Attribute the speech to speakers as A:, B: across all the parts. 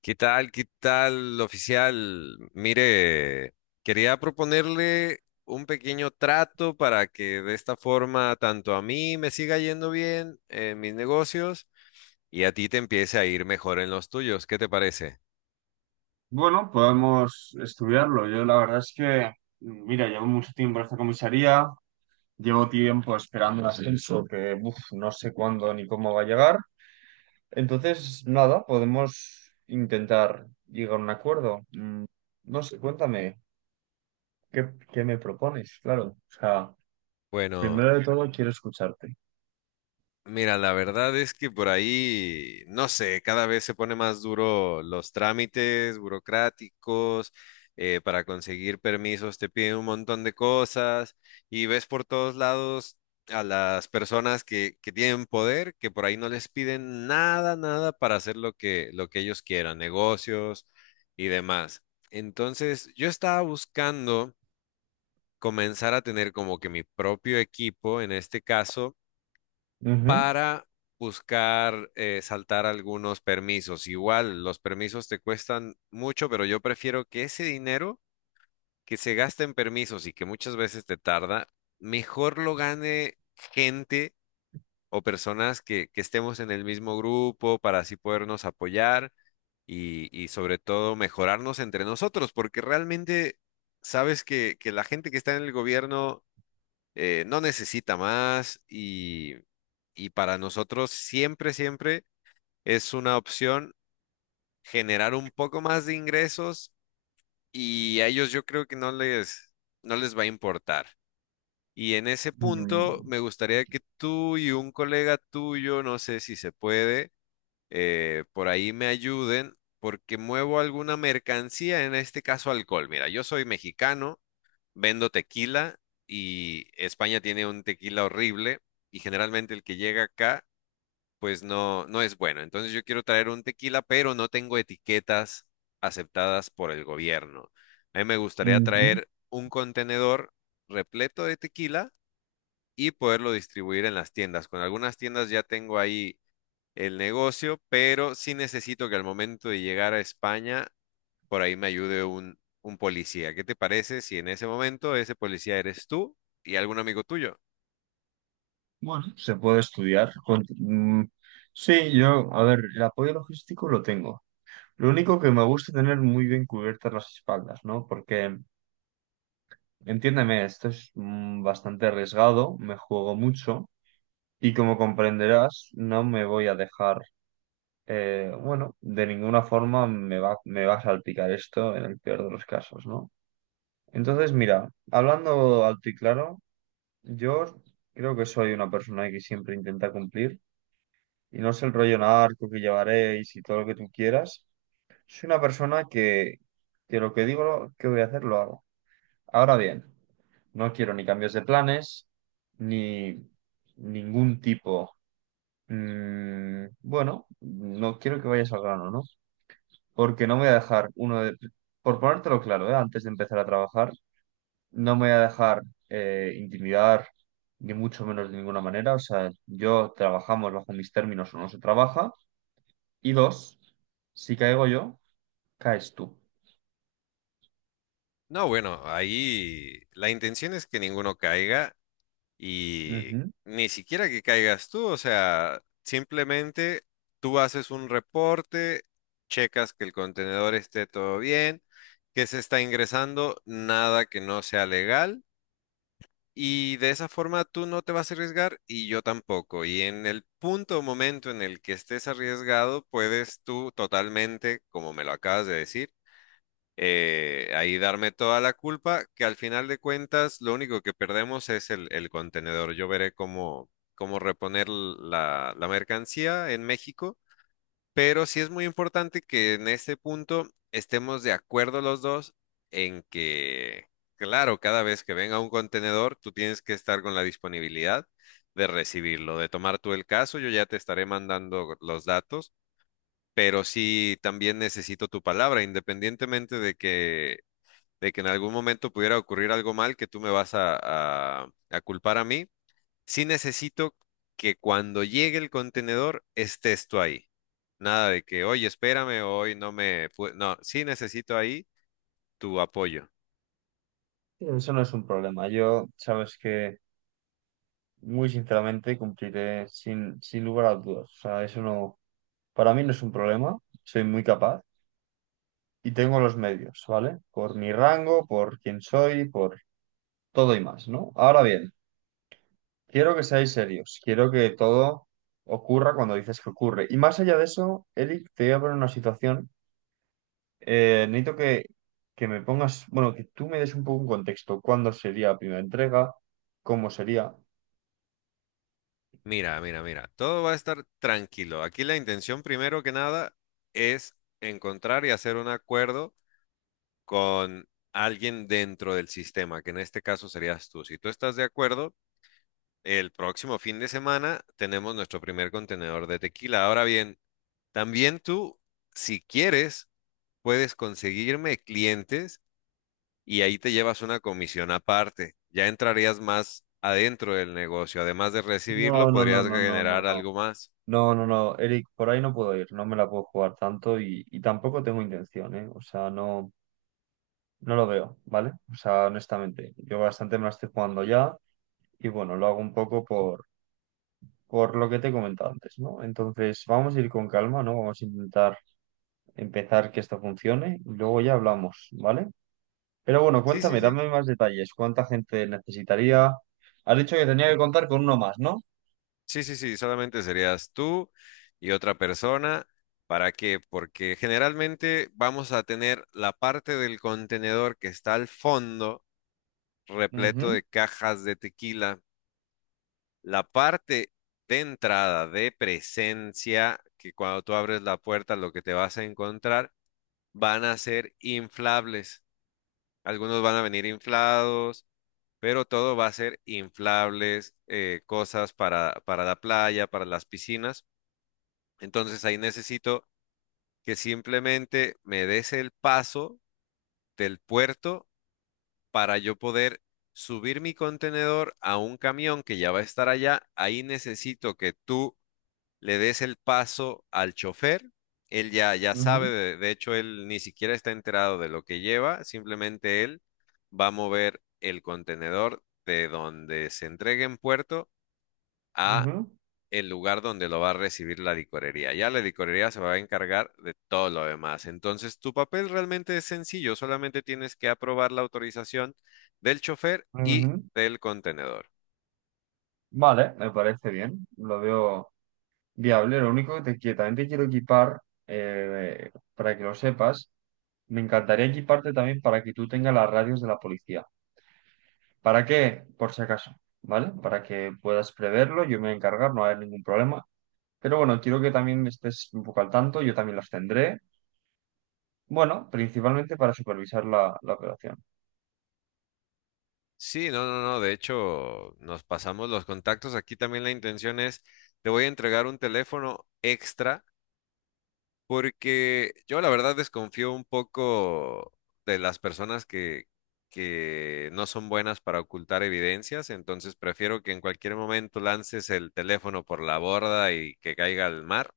A: ¿Qué tal? ¿Qué tal, oficial? Mire, quería proponerle un pequeño trato para que de esta forma tanto a mí me siga yendo bien en mis negocios y a ti te empiece a ir mejor en los tuyos. ¿Qué te parece?
B: Bueno, podemos estudiarlo. Yo la verdad es que, mira, llevo mucho tiempo en esta comisaría, llevo tiempo esperando un ascenso que uf, no sé cuándo ni cómo va a llegar. Entonces, nada, podemos intentar llegar a un acuerdo. No sé, cuéntame, ¿qué me propones? Claro, o sea,
A: Bueno,
B: primero de todo quiero escucharte.
A: mira, la verdad es que por ahí, no sé, cada vez se pone más duro los trámites burocráticos, para conseguir permisos te piden un montón de cosas y ves por todos lados a las personas que tienen poder, que por ahí no les piden nada, nada para hacer lo lo que ellos quieran, negocios y demás. Entonces, yo estaba buscando comenzar a tener como que mi propio equipo, en este caso
B: Ujú.
A: para buscar saltar algunos permisos. Igual, los permisos te cuestan mucho, pero yo prefiero que ese dinero que se gasta en permisos y que muchas veces te tarda, mejor lo gane gente o personas que estemos en el mismo grupo para así podernos apoyar y sobre todo mejorarnos entre nosotros, porque realmente sabes que la gente que está en el gobierno no necesita más y para nosotros siempre, siempre es una opción generar un poco más de ingresos y a ellos yo creo que no les va a importar. Y en ese punto
B: Mm,
A: me gustaría que tú y un colega tuyo, no sé si se puede, por ahí me ayuden porque muevo alguna mercancía, en este caso alcohol. Mira, yo soy mexicano, vendo tequila y España tiene un tequila horrible y generalmente el que llega acá pues no, no es bueno. Entonces yo quiero traer un tequila, pero no tengo etiquetas aceptadas por el gobierno. A mí me gustaría
B: ujú.
A: traer un contenedor repleto de tequila y poderlo distribuir en las tiendas. Con algunas tiendas ya tengo ahí el negocio, pero sí necesito que al momento de llegar a España por ahí me ayude un policía. ¿Qué te parece si en ese momento ese policía eres tú y algún amigo tuyo?
B: Bueno, se puede estudiar. Sí, yo, a ver, el apoyo logístico lo tengo. Lo único que me gusta es tener muy bien cubiertas las espaldas, ¿no? Porque, entiéndeme, esto es bastante arriesgado, me juego mucho y como comprenderás, no me voy a dejar, bueno, de ninguna forma me va a salpicar esto en el peor de los casos, ¿no? Entonces, mira, hablando alto y claro, yo creo que soy una persona que siempre intenta cumplir y no es el rollo narco que llevaréis y todo lo que tú quieras. Soy una persona que lo que digo que voy a hacer lo hago. Ahora bien, no quiero ni cambios de planes, ni ningún tipo. Bueno, no quiero que vayas al grano, ¿no? Porque no me voy a dejar uno de... Por ponértelo claro, ¿eh? Antes de empezar a trabajar, no me voy a dejar intimidar, ni mucho menos de ninguna manera. O sea, yo trabajamos bajo mis términos o no se trabaja. Y dos, si caigo yo, caes tú.
A: No, bueno, ahí la intención es que ninguno caiga y
B: Ujú.
A: ni siquiera que caigas tú, o sea, simplemente tú haces un reporte, checas que el contenedor esté todo bien, que se está ingresando, nada que no sea legal. Y de esa forma tú no te vas a arriesgar y yo tampoco. Y en el punto o momento en el que estés arriesgado, puedes tú totalmente, como me lo acabas de decir, ahí darme toda la culpa, que al final de cuentas lo único que perdemos es el contenedor. Yo veré cómo, cómo reponer la mercancía en México, pero sí es muy importante que en este punto estemos de acuerdo los dos en que, claro, cada vez que venga un contenedor, tú tienes que estar con la disponibilidad de recibirlo, de tomar tú el caso, yo ya te estaré mandando los datos, pero sí también necesito tu palabra, independientemente de de que en algún momento pudiera ocurrir algo mal que tú me vas a culpar a mí, sí necesito que cuando llegue el contenedor estés tú ahí. Nada de que, oye, espérame, hoy no me... No, sí necesito ahí tu apoyo.
B: Eso no es un problema. Yo, sabes que muy sinceramente cumpliré sin lugar a dudas. O sea, eso no, para mí no es un problema, soy muy capaz y tengo los medios, ¿vale? Por mi rango, por quién soy, por todo y más, ¿no? Ahora bien, quiero que seáis serios, quiero que todo ocurra cuando dices que ocurre. Y más allá de eso, Eric, te voy a poner una situación. Necesito que me pongas, bueno, que tú me des un poco un contexto. ¿Cuándo sería la primera entrega? ¿Cómo sería?
A: Mira, mira, mira, todo va a estar tranquilo. Aquí la intención, primero que nada, es encontrar y hacer un acuerdo con alguien dentro del sistema, que en este caso serías tú. Si tú estás de acuerdo, el próximo fin de semana tenemos nuestro primer contenedor de tequila. Ahora bien, también tú, si quieres, puedes conseguirme clientes y ahí te llevas una comisión aparte. Ya entrarías más adentro del negocio. Además de
B: No,
A: recibirlo,
B: no, no,
A: podrías
B: no, no, no,
A: generar
B: no.
A: algo más.
B: No, no, no, Eric, por ahí no puedo ir, no me la puedo jugar tanto y tampoco tengo intención, ¿eh? O sea, no, no lo veo, ¿vale? O sea, honestamente, yo bastante me la estoy jugando ya y bueno, lo hago un poco por lo que te he comentado antes, ¿no? Entonces, vamos a ir con calma, ¿no? Vamos a intentar empezar que esto funcione y luego ya hablamos, ¿vale? Pero bueno,
A: Sí, sí,
B: cuéntame,
A: sí.
B: dame más detalles, ¿cuánta gente necesitaría? Has dicho que tenía que contar con uno más, ¿no?
A: Sí, sí, sí. Solamente serías tú y otra persona. ¿Para qué? Porque generalmente vamos a tener la parte del contenedor que está al fondo, repleto
B: Ujú,
A: de cajas de tequila. La parte de entrada, de presencia, que cuando tú abres la puerta lo que te vas a encontrar van a ser inflables. Algunos van a venir inflados, pero todo va a ser inflables, cosas para la playa, para las piscinas. Entonces ahí necesito que simplemente me des el paso del puerto para yo poder subir mi contenedor a un camión que ya va a estar allá. Ahí necesito que tú le des el paso al chofer. Él ya, ya sabe,
B: ujú,
A: de hecho, él ni siquiera está enterado de lo que lleva, simplemente él va a mover el contenedor de donde se entregue en puerto a
B: ujú,
A: el lugar donde lo va a recibir la licorería. Ya la licorería se va a encargar de todo lo demás. Entonces, tu papel realmente es sencillo, solamente tienes que aprobar la autorización del chofer y
B: ujú.
A: del contenedor.
B: Vale, me parece bien, lo veo viable. Lo único que te quiero, también te quiero equipar, eh, para que lo sepas, me encantaría equiparte también para que tú tengas las radios de la policía. ¿Para qué? Por si acaso, ¿vale? Para que puedas preverlo, yo me voy a encargar, no va a haber ningún problema. Pero bueno, quiero que también estés un poco al tanto, yo también las tendré. Bueno, principalmente para supervisar la, la operación.
A: Sí, no, no, no. De hecho, nos pasamos los contactos. Aquí también la intención es, te voy a entregar un teléfono extra porque yo la verdad desconfío un poco de las personas que no son buenas para ocultar evidencias. Entonces prefiero que en cualquier momento lances el teléfono por la borda y que caiga al mar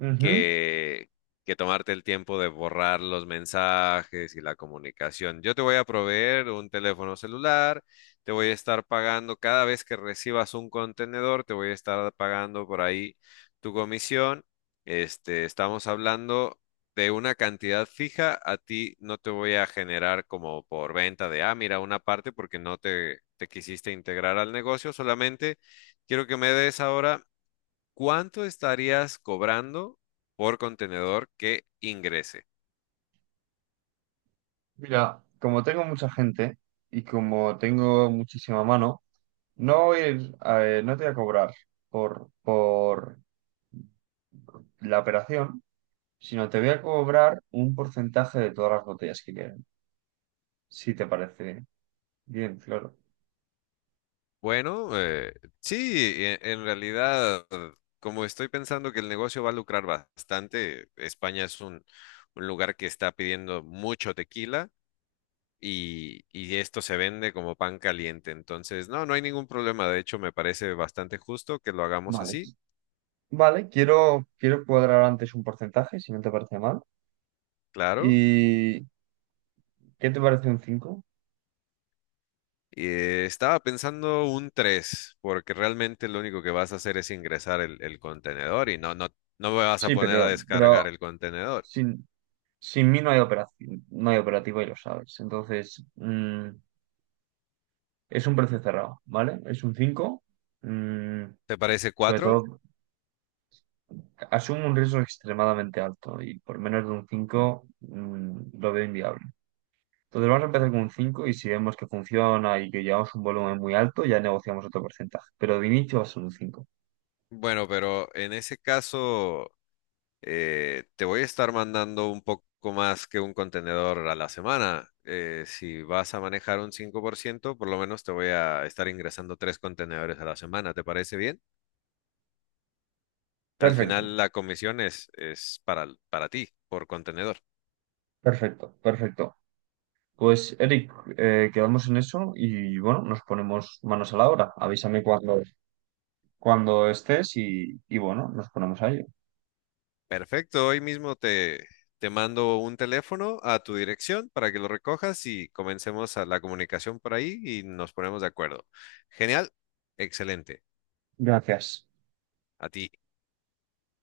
B: Ujú.
A: que, que tomarte el tiempo de borrar los mensajes y la comunicación. Yo te voy a proveer un teléfono celular, te voy a estar pagando cada vez que recibas un contenedor, te voy a estar pagando por ahí tu comisión. Este, estamos hablando de una cantidad fija, a ti no te voy a generar como por venta de, ah, mira, una parte porque no te, te quisiste integrar al negocio, solamente quiero que me des ahora. ¿Cuánto estarías cobrando por contenedor que ingrese?
B: Mira, como tengo mucha gente y como tengo muchísima mano, no, voy a ir, no te voy a cobrar por la operación, sino te voy a cobrar un porcentaje de todas las botellas que queden, si te parece bien, claro.
A: Bueno, sí, en realidad, como estoy pensando que el negocio va a lucrar bastante, España es un lugar que está pidiendo mucho tequila y esto se vende como pan caliente. Entonces, no, no hay ningún problema. De hecho, me parece bastante justo que lo hagamos
B: Vale.
A: así,
B: Vale, quiero cuadrar antes un porcentaje, si no te parece mal.
A: claro.
B: ¿Y qué te parece un cinco?
A: Y, estaba pensando un 3 porque realmente lo único que vas a hacer es ingresar el contenedor y no, no, no me vas a
B: Sí,
A: poner a
B: pero
A: descargar el contenedor.
B: sin, sin mí no hay operación, no hay operativo y lo sabes. Entonces, es un precio cerrado, ¿vale? Es un 5 mm,
A: ¿Te parece
B: sobre
A: cuatro?
B: todo. Asumo un riesgo extremadamente alto y por menos de un 5 lo veo inviable. Entonces vamos a empezar con un 5 y si vemos que funciona y que llevamos un volumen muy alto, ya negociamos otro porcentaje. Pero de inicio va a ser un cinco.
A: Bueno, pero en ese caso te voy a estar mandando un poco más que un contenedor a la semana. Si vas a manejar un 5%, por lo menos te voy a estar ingresando tres contenedores a la semana. ¿Te parece bien? Al
B: Perfecto,
A: final la comisión es para ti por contenedor.
B: perfecto, perfecto. Pues Eric, quedamos en eso y bueno, nos ponemos manos a la obra. Avísame cuando, cuando estés y bueno, nos ponemos a ello.
A: Perfecto, hoy mismo te, te mando un teléfono a tu dirección para que lo recojas y comencemos a la comunicación por ahí y nos ponemos de acuerdo. Genial, excelente,
B: Gracias.
A: a ti.